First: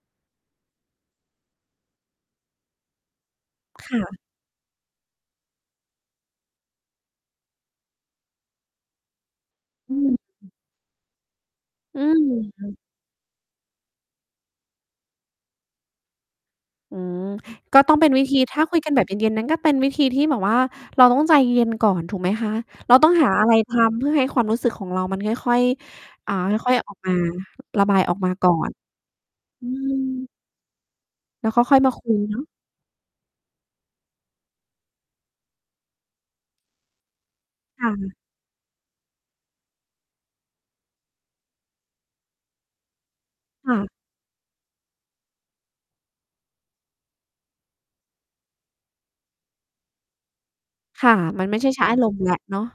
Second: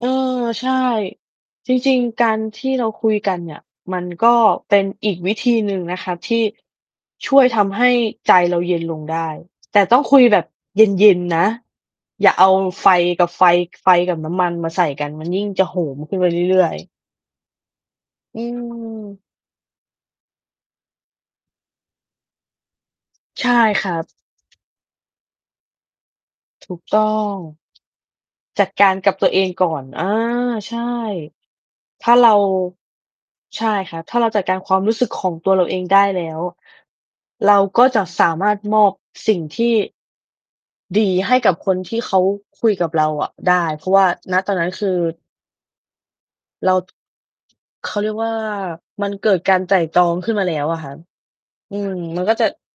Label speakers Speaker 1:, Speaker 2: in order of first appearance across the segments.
Speaker 1: เออ ใช่ จริง ๆ การที่เราคุยกันเนี่ย
Speaker 2: ค
Speaker 1: ม
Speaker 2: ่
Speaker 1: ัน
Speaker 2: ะ
Speaker 1: ก็เป็นอีกวิธีหนึ่งนะครับที่ช่วยทำให้ใจเราเย็นลงได้ แต่
Speaker 2: อื
Speaker 1: ต้องคุยแบบ
Speaker 2: ม
Speaker 1: เย็น ๆ นะ
Speaker 2: อืม
Speaker 1: อย่าเอา
Speaker 2: อือ
Speaker 1: ไฟกับไฟ ไฟกับน้ำมันมาใส่กัน มันยิ่งจะโหมขึ้นไปเรื่อย ๆ
Speaker 2: อืม ก็ต้องเป็นวิธี
Speaker 1: อื
Speaker 2: ถ้าคุยกันแบบเ
Speaker 1: ม
Speaker 2: ย็น ๆ นั้นก็เป็นวิธีที่แบบว่า เราต้องใจเย็นก่อน ถูกไหมคะ? เราต้องหาอ
Speaker 1: ใ
Speaker 2: ะ
Speaker 1: ช
Speaker 2: ไร
Speaker 1: ่
Speaker 2: ท
Speaker 1: ครั
Speaker 2: ำเพ
Speaker 1: บ
Speaker 2: ื่อให้ความรู้สึกของเรามันค่อย ๆ อ่า ค
Speaker 1: ถ
Speaker 2: ่อ
Speaker 1: ู
Speaker 2: ย
Speaker 1: ก
Speaker 2: ๆ ออก
Speaker 1: ต้อ
Speaker 2: มา
Speaker 1: ง
Speaker 2: ระบายออกมา ก่อ
Speaker 1: จั
Speaker 2: น
Speaker 1: ดการกับตัวเอง
Speaker 2: อื
Speaker 1: ก่อน อา
Speaker 2: ม
Speaker 1: ใช่
Speaker 2: แล้วก็ ค่อยมาค
Speaker 1: ถ
Speaker 2: ุ
Speaker 1: ้า
Speaker 2: ย
Speaker 1: เร
Speaker 2: เน
Speaker 1: า
Speaker 2: าะ
Speaker 1: ใช่ครับ ถ้าเราจัดการความรู้สึก ของตัวเราเองได้แล้ว เรา
Speaker 2: ค
Speaker 1: ก็
Speaker 2: ่
Speaker 1: จะ
Speaker 2: ะ
Speaker 1: สามารถมอบสิ่งที่ ดีให้กับคนที่เขาคุยกับเราอะได้
Speaker 2: ค่
Speaker 1: เพ
Speaker 2: ะ
Speaker 1: ราะว่า ณ ตอนนั้นคือ เรา เขาเรียกว่า มันเกิดการไตร่ตรองขึ้นมาแล้วอะครับ
Speaker 2: ค่ะ มันไม่ใช่
Speaker 1: อื
Speaker 2: ใช้
Speaker 1: ม
Speaker 2: อารมณ
Speaker 1: ม
Speaker 2: ์
Speaker 1: ัน
Speaker 2: แล
Speaker 1: ก็
Speaker 2: ้ว
Speaker 1: จะ
Speaker 2: เนาะ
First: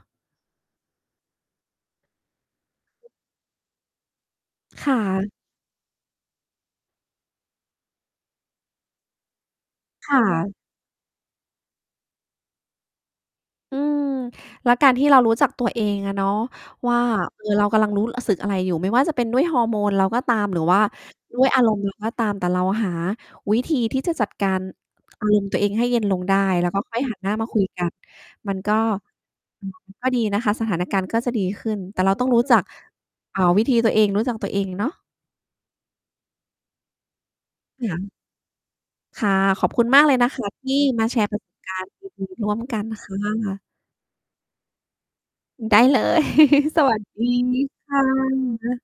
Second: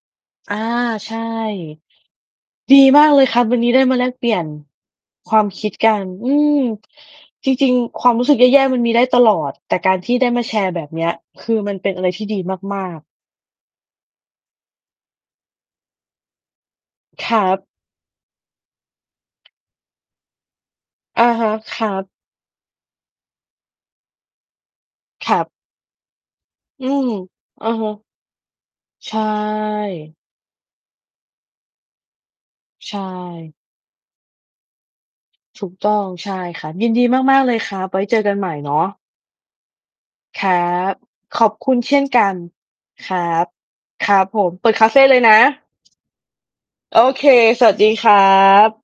Speaker 1: อา ใช่ ดีมาก เลยครับ วันนี้ได้มาแลกเปลี่ยน
Speaker 2: ค่ะ
Speaker 1: ความคิดกัน อืม จริง ๆ ความรู้สึกแย่ ๆ มันมีได้ตลอด แต่การท
Speaker 2: ค
Speaker 1: ี่
Speaker 2: ่
Speaker 1: ได้มา
Speaker 2: ะ
Speaker 1: แชร์แบบเนี้ย คือมันเป็นอะไรที่ดีมาก ๆ
Speaker 2: อืม แล้วการที่เรารู้จักตัวเองอะเนาะว่า
Speaker 1: คร
Speaker 2: เอ
Speaker 1: ั
Speaker 2: อ เ
Speaker 1: บ
Speaker 2: รากำลังรู้ อ...สึกอะไรอยู่ ไม่ว่าจะเป็นด้วยฮอร์โมนเราก็ตาม หรือว่า
Speaker 1: อะ
Speaker 2: ด้
Speaker 1: ฮ
Speaker 2: วย
Speaker 1: ะ
Speaker 2: อาร
Speaker 1: ค
Speaker 2: มณ์
Speaker 1: ร
Speaker 2: เ
Speaker 1: ั
Speaker 2: ราก็
Speaker 1: บ
Speaker 2: ตาม แต่เราหาวิธีที่จะจัดการ อา
Speaker 1: ค
Speaker 2: ร
Speaker 1: รั
Speaker 2: มณ์
Speaker 1: บ
Speaker 2: ตัวเองให้เย็นลงได้ แล้วก็
Speaker 1: อื
Speaker 2: ค่อย
Speaker 1: ม
Speaker 2: หัน หน้ามา คุ
Speaker 1: อ
Speaker 2: ย
Speaker 1: ะ
Speaker 2: ก
Speaker 1: ฮ
Speaker 2: ั
Speaker 1: ะ
Speaker 2: น มันก็
Speaker 1: ใช่
Speaker 2: ก็ดีนะคะ สถานการณ์ก็จะดีขึ้น แต่เรา ต้องรู้จัก
Speaker 1: ใช
Speaker 2: อ่า
Speaker 1: ่
Speaker 2: วิธีตัวเอง รู้จักตัวเองเนาะ
Speaker 1: ถูกต้อง ใช่ ครับ ยินดีมาก ๆ เลยครับ
Speaker 2: ค่
Speaker 1: ไว้
Speaker 2: ะ
Speaker 1: เจอกันใหม่เนาะ
Speaker 2: ค่ะ ขอบคุณมากเลย นะ
Speaker 1: ค
Speaker 2: คะ
Speaker 1: รั
Speaker 2: ที่
Speaker 1: บ
Speaker 2: มาแชร์ปร
Speaker 1: ข
Speaker 2: ะส
Speaker 1: อบ
Speaker 2: บ
Speaker 1: ค
Speaker 2: ก
Speaker 1: ุ
Speaker 2: า
Speaker 1: ณ
Speaker 2: รณ
Speaker 1: เ
Speaker 2: ์
Speaker 1: ช่นก
Speaker 2: ดี
Speaker 1: ัน
Speaker 2: ๆ ร่วมกัน
Speaker 1: ค
Speaker 2: ค
Speaker 1: ร
Speaker 2: ่
Speaker 1: ับ
Speaker 2: ะ
Speaker 1: ครับผม เปิดคาเฟเลยน
Speaker 2: อ
Speaker 1: ะ
Speaker 2: ือ ได้เลย สว
Speaker 1: โ
Speaker 2: ั
Speaker 1: อ
Speaker 2: สด
Speaker 1: เค
Speaker 2: ี
Speaker 1: สวัสดี
Speaker 2: ค่
Speaker 1: ครั
Speaker 2: ะ
Speaker 1: บ